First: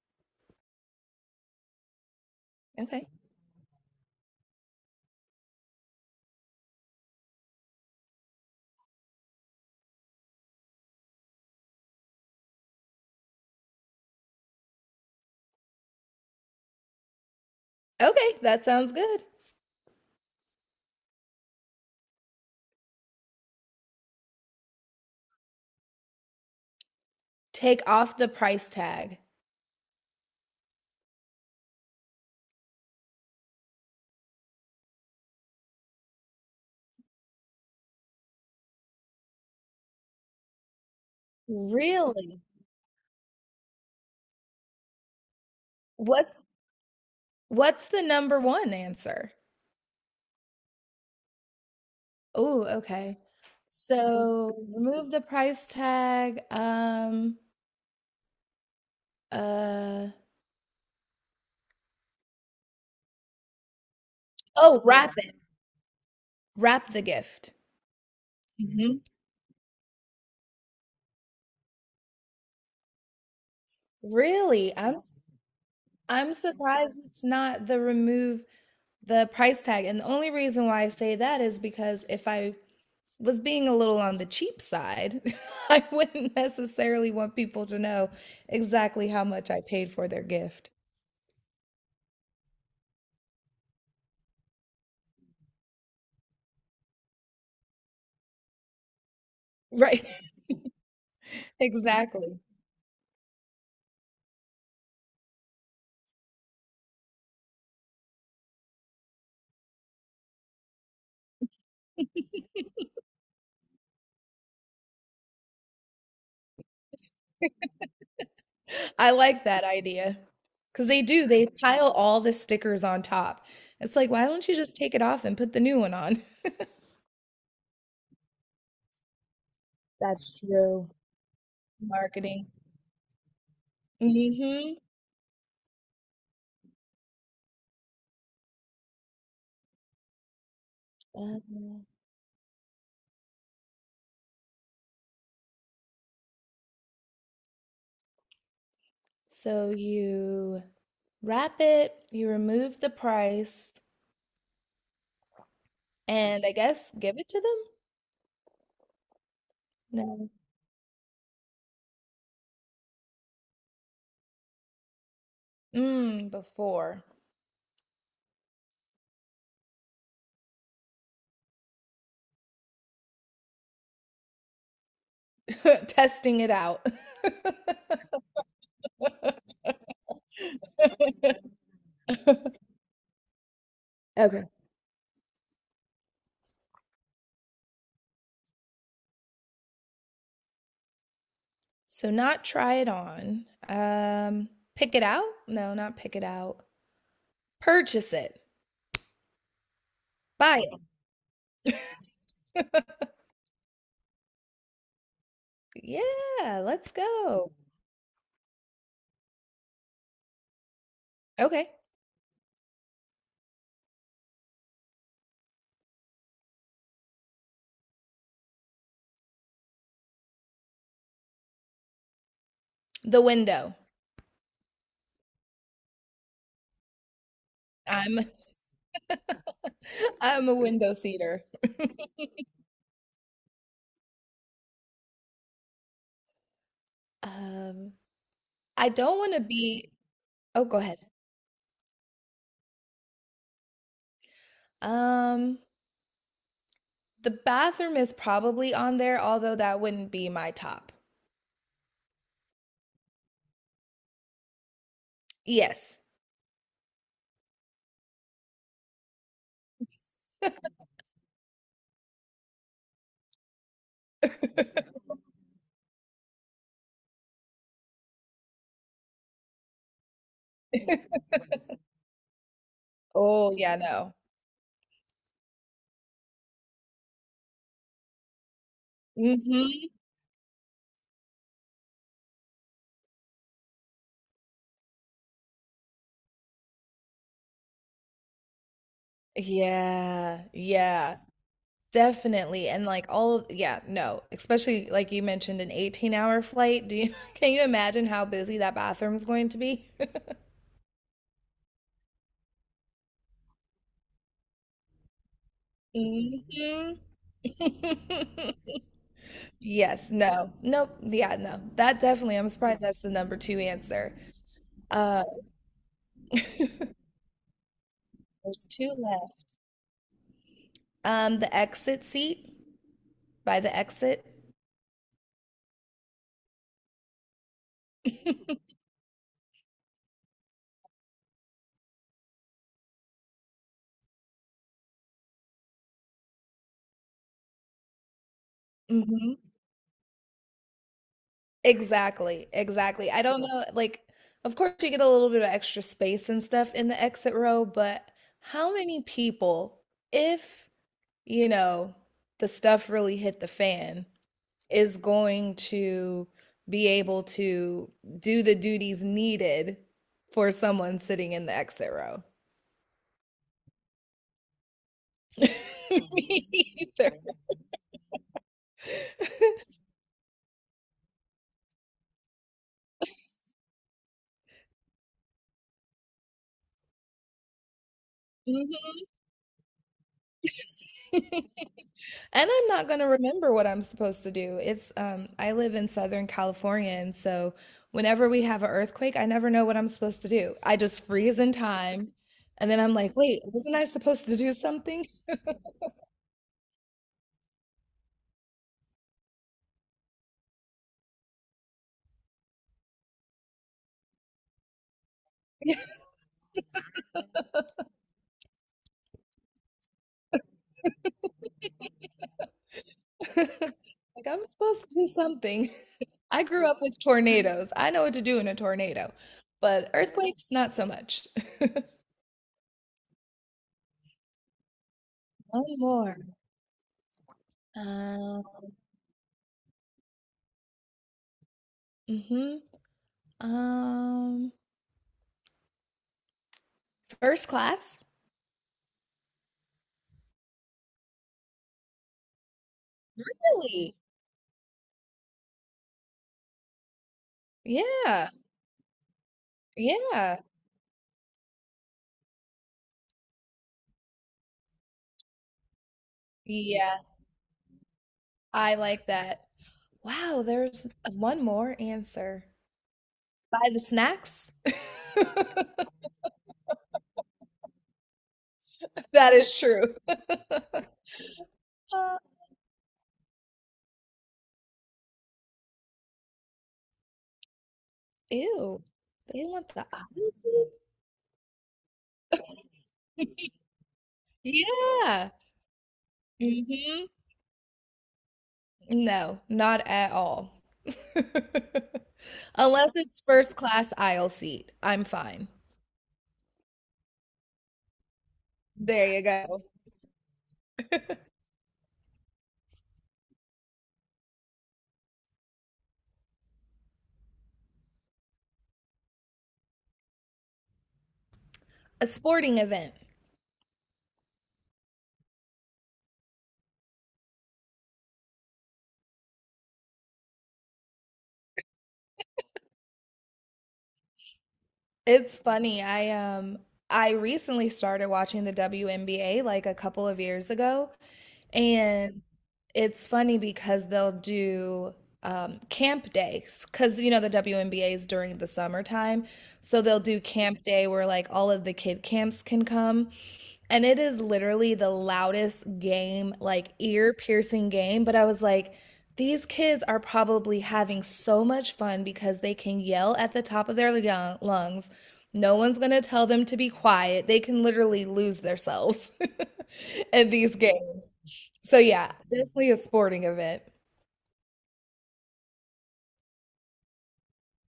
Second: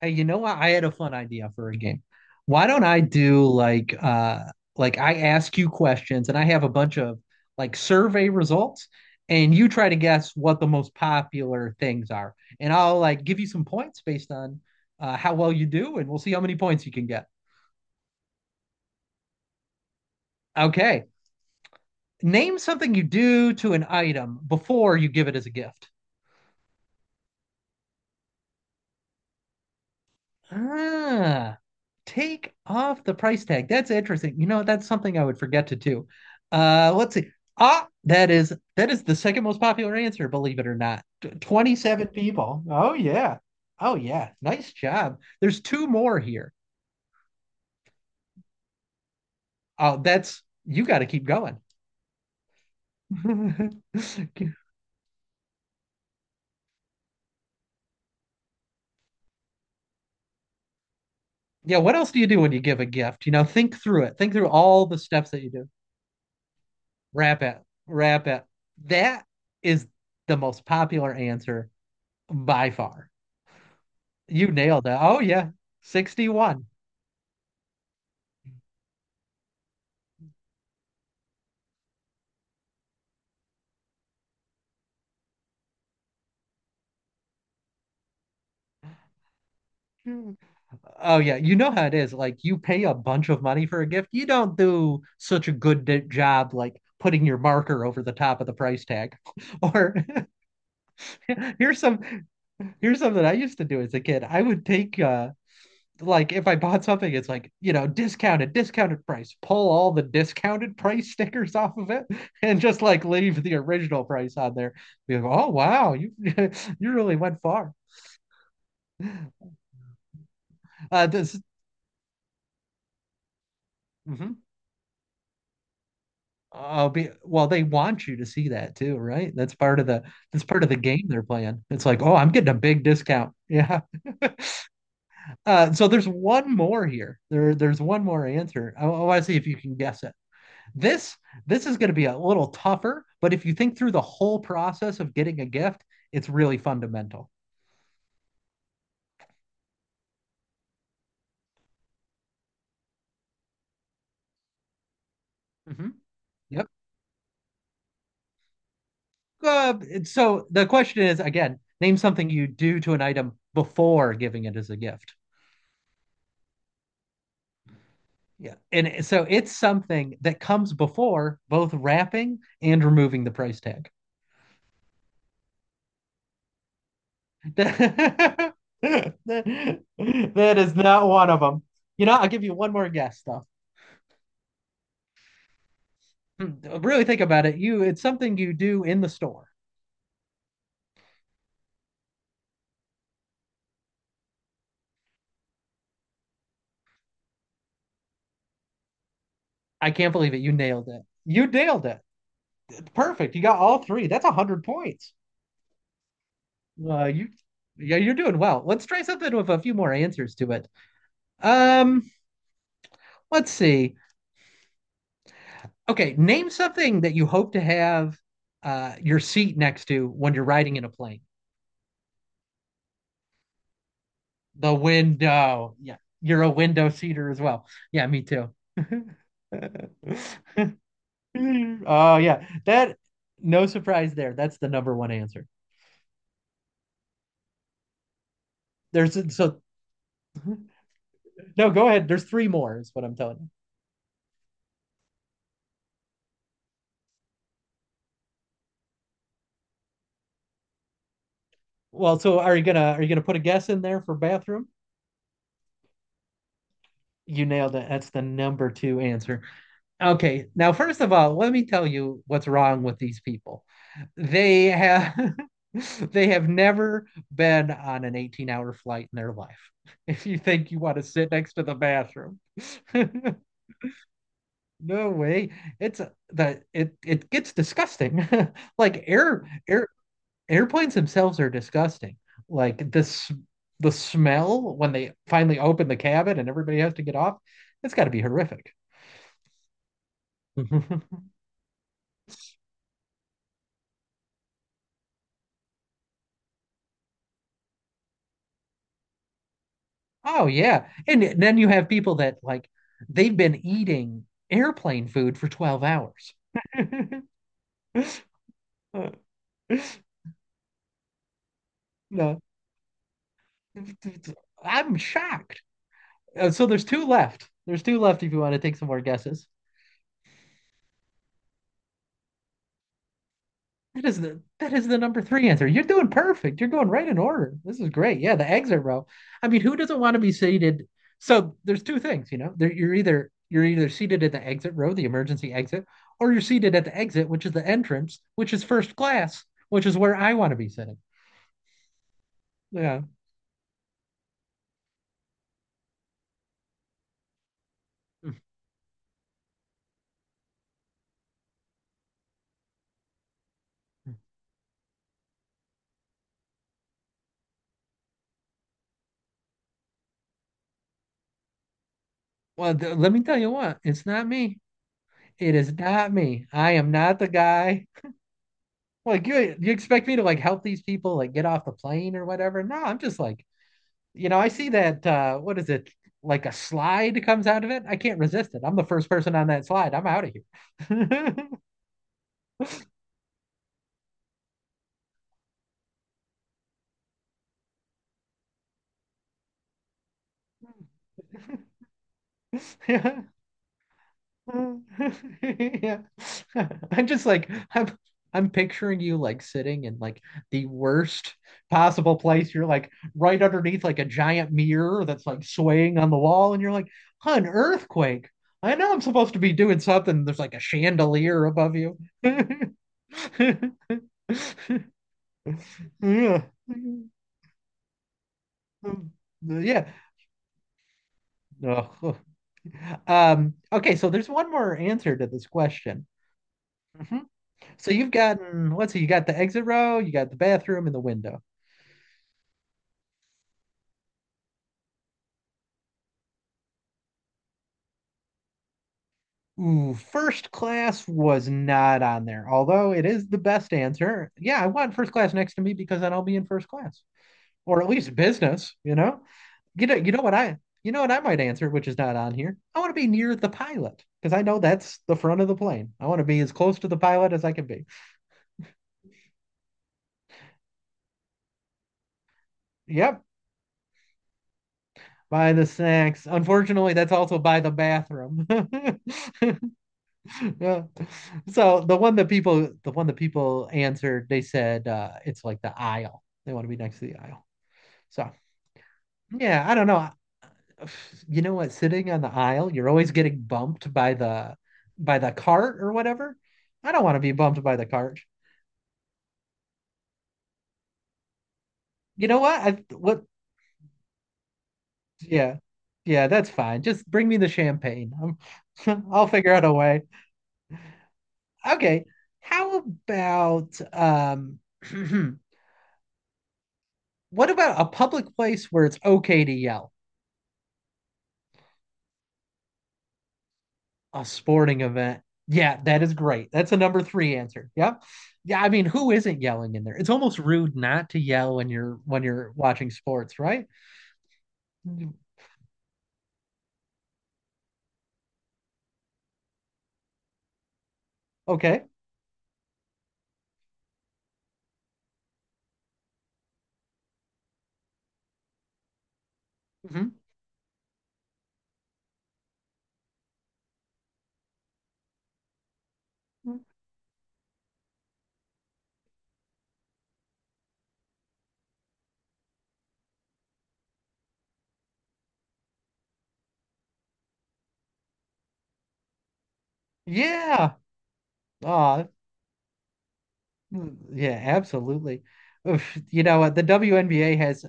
Hey, you know what? I had a fun idea for a game. Why don't I Okay. do like like I ask you questions and I have a bunch of like survey results, and you try to guess what the most popular things are. And I'll like give you some points based on how well you do, and we'll see how many points you can get. Okay, that sounds good. Okay. Name something you do to an item before you give it as a gift. Take off the price tag. Ah, take off the price tag. That's interesting. You know, that's something I would forget to do. Let's see. Ah, that is the second most popular answer, believe it or not. 27 Really? people. Oh yeah. Oh yeah. Nice job. There's two more What here. what's the number one answer? Oh, that's you got to keep going. Oh, okay. So remove the price tag. Uh Yeah, what else do you do when you give a gift? You know, think through it. Think through oh, all the wrap steps it. that you do. Wrap the Wrap gift. it. Wrap it. Hmm. That is the most popular answer by far. You Really? nailed it. Oh yeah, I'm 61. surprised it's not the remove the price tag. And the only reason why I say that is because if I was being a little on the cheap side. I wouldn't necessarily want people to know exactly how much I paid for their Hmm. gift. Oh yeah, you know how it is. Like you pay a bunch of money for a gift, you don't do such a job like putting your marker over the top of the price tag. Or Right. here's some Exactly. here's something I used to do as a kid. I would take like if I bought something, it's like, you know, discounted, discounted price. Pull all the discounted price stickers off of it and just like leave the original price on there. Be like, oh wow, you you really went far. I like that idea. Because they do, This they pile all the stickers on top. It's like, why mhm. don't you just take it off and put the new one on? I'll be well, they want you to see that too, right? That's That's part of the true. game they're playing. It's like, oh, I'm Marketing. getting a big discount. Yeah. Hmm. So there's one more here. There's one more answer. I want to see if you can guess it. This this is going to be a little tougher, but if you think through the whole process of getting a gift, it's really fundamental. So you wrap it, you remove the price, Mhm. and I Yep. guess give it to them? Uh, No. so the question is again, name something you do to an item before giving it as a gift. Before. Yeah. And so it's something that comes before both wrapping and removing the price tag. Testing it out. That is not one of them. You know, I'll give you one more guess though. Okay. Hmm, really think about it. You, it's something you do in the store. So not try it on. Pick it out? No, not pick it out. Purchase it. I can't believe it. You Buy nailed it. You nailed it. Perfect. You got all three. That's 100 points. it. Yeah, let's Uh, you, go. yeah, you're doing well. Let's try something with a few more answers to it. Okay. Um, let's see. Okay, name something that you hope to have your seat next to when you're riding in a plane. The window. The window. Yeah, you're a window seater as well. Yeah, I'm me too. I'm a window seater. Oh yeah, that no surprise there. That's the number one answer. um I don't want There's to so be. Oh, go ahead. no, go ahead. There's three more is what I'm telling you. Um the bathroom is probably on there, although that wouldn't be my top. Well, so are you gonna put a guess in there for bathroom? Yes. You nailed it. That's the number two answer. Okay, now first of all, let me tell you what's wrong with these people. They have they have never been on an 18-hour flight in their life. If you think you want to sit next to the bathroom. Oh, yeah, no. No way. It's the it it gets disgusting. Like Hmm. airplanes themselves are disgusting. Like this The smell when they finally open the cabin and everybody has to get off, it's got to be horrific. Yeah, yeah, definitely. And like all of, yeah, no, especially like you mentioned an 18-hour flight. Do you can you imagine how busy that bathroom's going to be? Oh yeah. And then you have people that like they've been eating airplane food for 12 hours. Hmm. Yes, no. Nope. Yeah, no. That definitely, No. I'm surprised that's the number two answer. I'm Uh shocked. So there's two left. There's two left if you want to there's take some two more guesses. left. The exit seat by the That is exit. The number three answer. You're doing perfect. You're going right in order. This is great. Yeah, the eggs are row. I mean, who doesn't want to be seated? So there's two things, you know. There, you're either seated at the exit row, the emergency exit, or you're seated at the exit, which is the entrance, which is first Mhm. class, which is where I want to be sitting. Exactly, Yeah. exactly. I don't, yeah, know, like, of course you get a little bit of extra space and stuff in the exit row, but Mm. how many people, if, you know, the stuff really hit the fan, is going to be able to do the duties needed for someone sitting in the exit row? Well, let me tell you what, it's not me. It is not me. Me I am not either. the guy. Like you expect me to like help these people like get off the plane or whatever? No, I'm just like, you know, I see that what is it? Like a slide comes out of it. I can't resist it. I'm the Mhm. first person on that slide. I'm out of here. And I'm not going to remember what I'm supposed to do. It's I live in Southern California, and so whenever we have an earthquake, I never know what I'm supposed to do. I just freeze in time and then I'm like, Yeah. "Wait, wasn't I supposed to do Uh, something?" yeah. I'm just like I'm picturing you like sitting in like the worst possible place. You're like right underneath like a giant mirror that's like swaying on the wall, and you're like, huh, an earthquake. I know I'm supposed to be doing something. There's like a chandelier above you. Like I'm supposed to do something. I Yeah. grew up with tornadoes. I know what to do in a tornado. Yeah. But earthquakes, not so much. Ugh. Okay, so there's one more answer to this One question. more. So you've Um, gotten, let's see, you got the exit row, you got the bathroom and the window. mhm. Um, First class? Ooh, first class was not on there, although it is the best Really? answer. Yeah, I want first class next to me because then I'll be in first class, or at least Yeah. business, you know? You know, Yeah. You know what I might answer, which is not on here. I want to be near the pilot because I know that's the front of the plane. I want to be as close to the Yeah. pilot as I can be. I like that. Wow, there's one more answer. Yep, Buy the snacks? by the snacks. Unfortunately, that's also by the bathroom. That is true. Yeah. So Uh, the one that people answered, they said it's like the aisle. They want to be next to the aisle. So Ew, they yeah, want I the don't know. honesty? You know what? Sitting on the aisle, you're always getting bumped by Yeah. the cart or whatever. I don't Hmm. want to be bumped by the cart. No, not at all. You know what? I Unless it's what first class aisle seat, I'm fine. Yeah. Yeah, that's fine. Just bring me the champagne. I'm, There you I'll figure go. out a way. Okay. How about what about a public place where it's okay to yell? A sporting event. A sporting event. Yeah, that is great. That's a number three answer. Yep. Yeah, I mean, who isn't yelling in there? It's almost rude not to yell when you're watching sports, right? Mm, It's funny. Um I recently started watching the WNBA like a couple of years ago. okay. And it's funny because they'll do camp days because the WNBA is during the summertime, so they'll Hmm. do camp day where like all of the kid camps can come, and it is literally the loudest game, like ear-piercing game. But I was like, these kids are probably having so much fun because they can yell at the top of their lungs. No one's gonna tell them to be quiet. They can literally lose themselves in these Yeah. games. So Uh, yeah, definitely a sporting event. yeah, absolutely. Oof, you know, the WNBA has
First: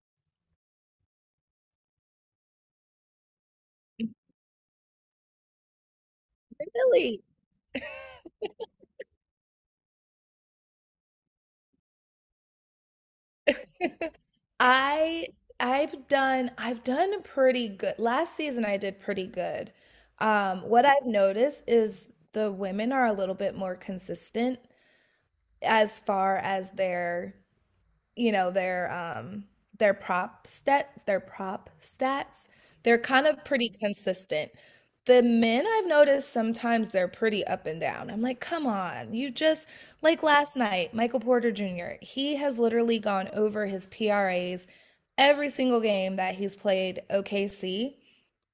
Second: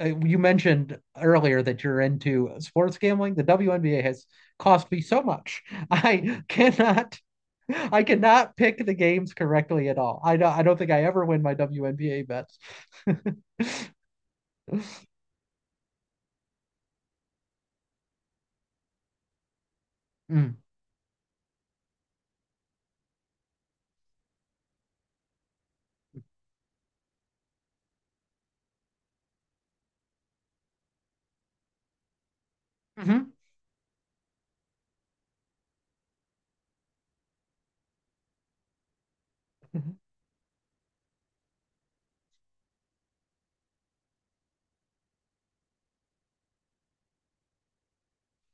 you mentioned earlier that you're into sports gambling. The WNBA has cost me so much. I cannot, Really, I cannot pick the games correctly at all. I don't think I ever win my WNBA bets. I I've done pretty good. Last season I did pretty good. Mm. What I've noticed is the women are a little bit more consistent as far as you know their um their prop stats. They're kind Mhm. of pretty consistent. The men, I've noticed, sometimes they're pretty up and down. I'm like, come on, you just, Mhm. like last night, Michael Porter Jr. he has literally gone over his pras every single game that he's played. OKC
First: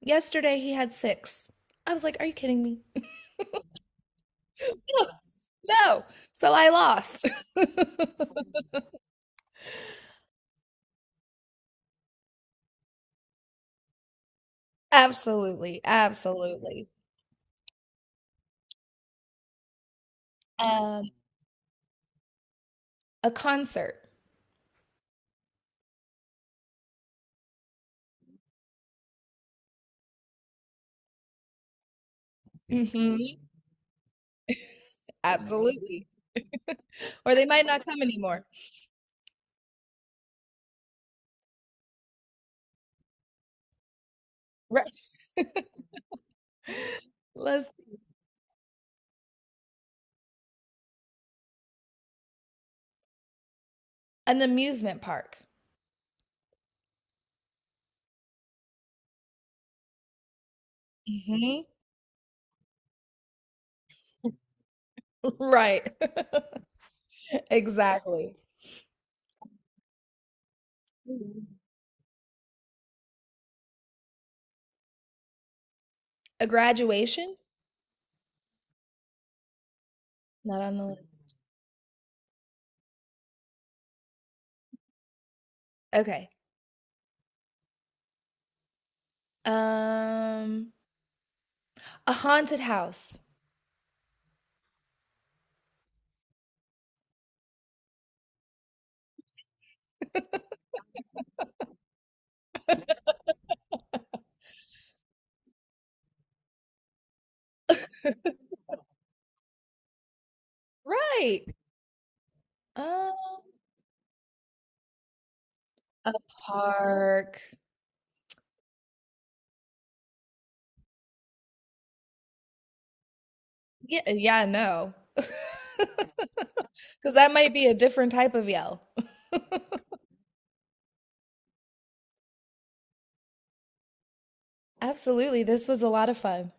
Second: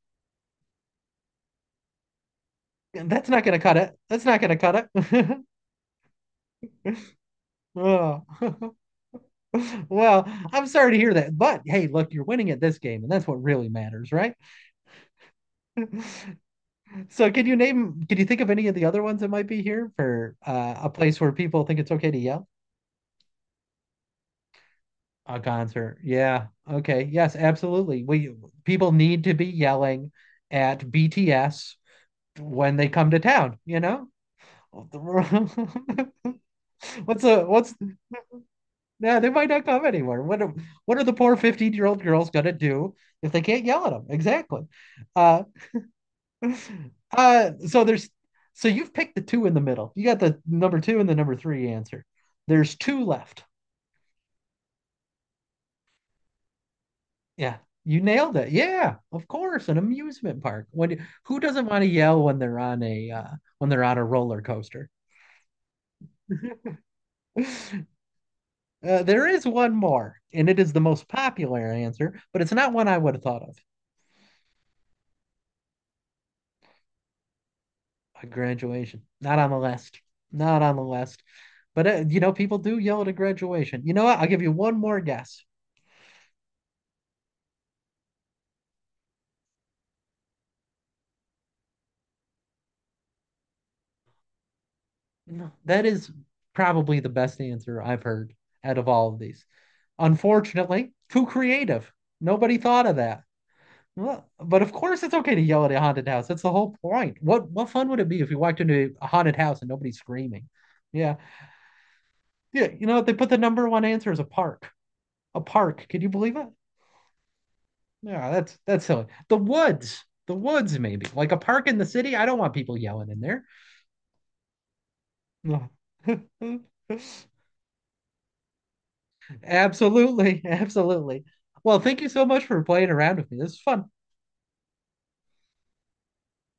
yesterday he had six. I was like, are you kidding me? That's not going to cut it. That's not going to cut No, it. no. So I lost. Oh. Well, I'm sorry to hear that, but hey, look, you're winning at this game, and that's what really matters, right? Absolutely, absolutely. So, can you think of any of the other ones that might be here for a um place where people think it's okay to yell? A concert. A concert. Yeah. Okay. Yes, absolutely. We People need to be yelling at BTS when they come Mhm, to town, you know? What's absolutely. Or a they might what's not come anymore. yeah, they might not come anywhere. What are the poor 15-year-old girls gonna do if they can't yell at them? Exactly. Right. Uh Let's so there's So you've picked the two in the middle. You got the number two and the number three answer. There's two left. An amusement park. Yeah, you nailed it. Yeah, of course, an amusement park. Who doesn't Mhm. want to yell when they're on a when they're on a roller coaster? Right. Exactly. There is one more, and it is the most popular answer, but it's not one I would have thought of. A graduation? A graduation, not on the list, Not not on on the the list. list. But you know, people do yell at a graduation. You know what? I'll give you one more guess. Okay. Um, a haunted house. No, that is probably the best answer I've heard out of all of these. Unfortunately, too creative. Nobody thought of that. Well, but of course it's okay to yell at a haunted house. That's the whole point. What fun would it be if you walked into a haunted house and nobody's screaming? Yeah. Right. Yeah, you know, they Um, put the number one answer as a park. A park. Can you a believe it? park. Yeah, that's silly. The woods. The woods maybe. Like a park in the city. I don't want people yelling in there. Yeah, yeah, no. No. Because that might be a different type of yell. Absolutely. Absolutely. Well, thank you so much for playing around with me. This is fun. Absolutely. This was a lot of fun.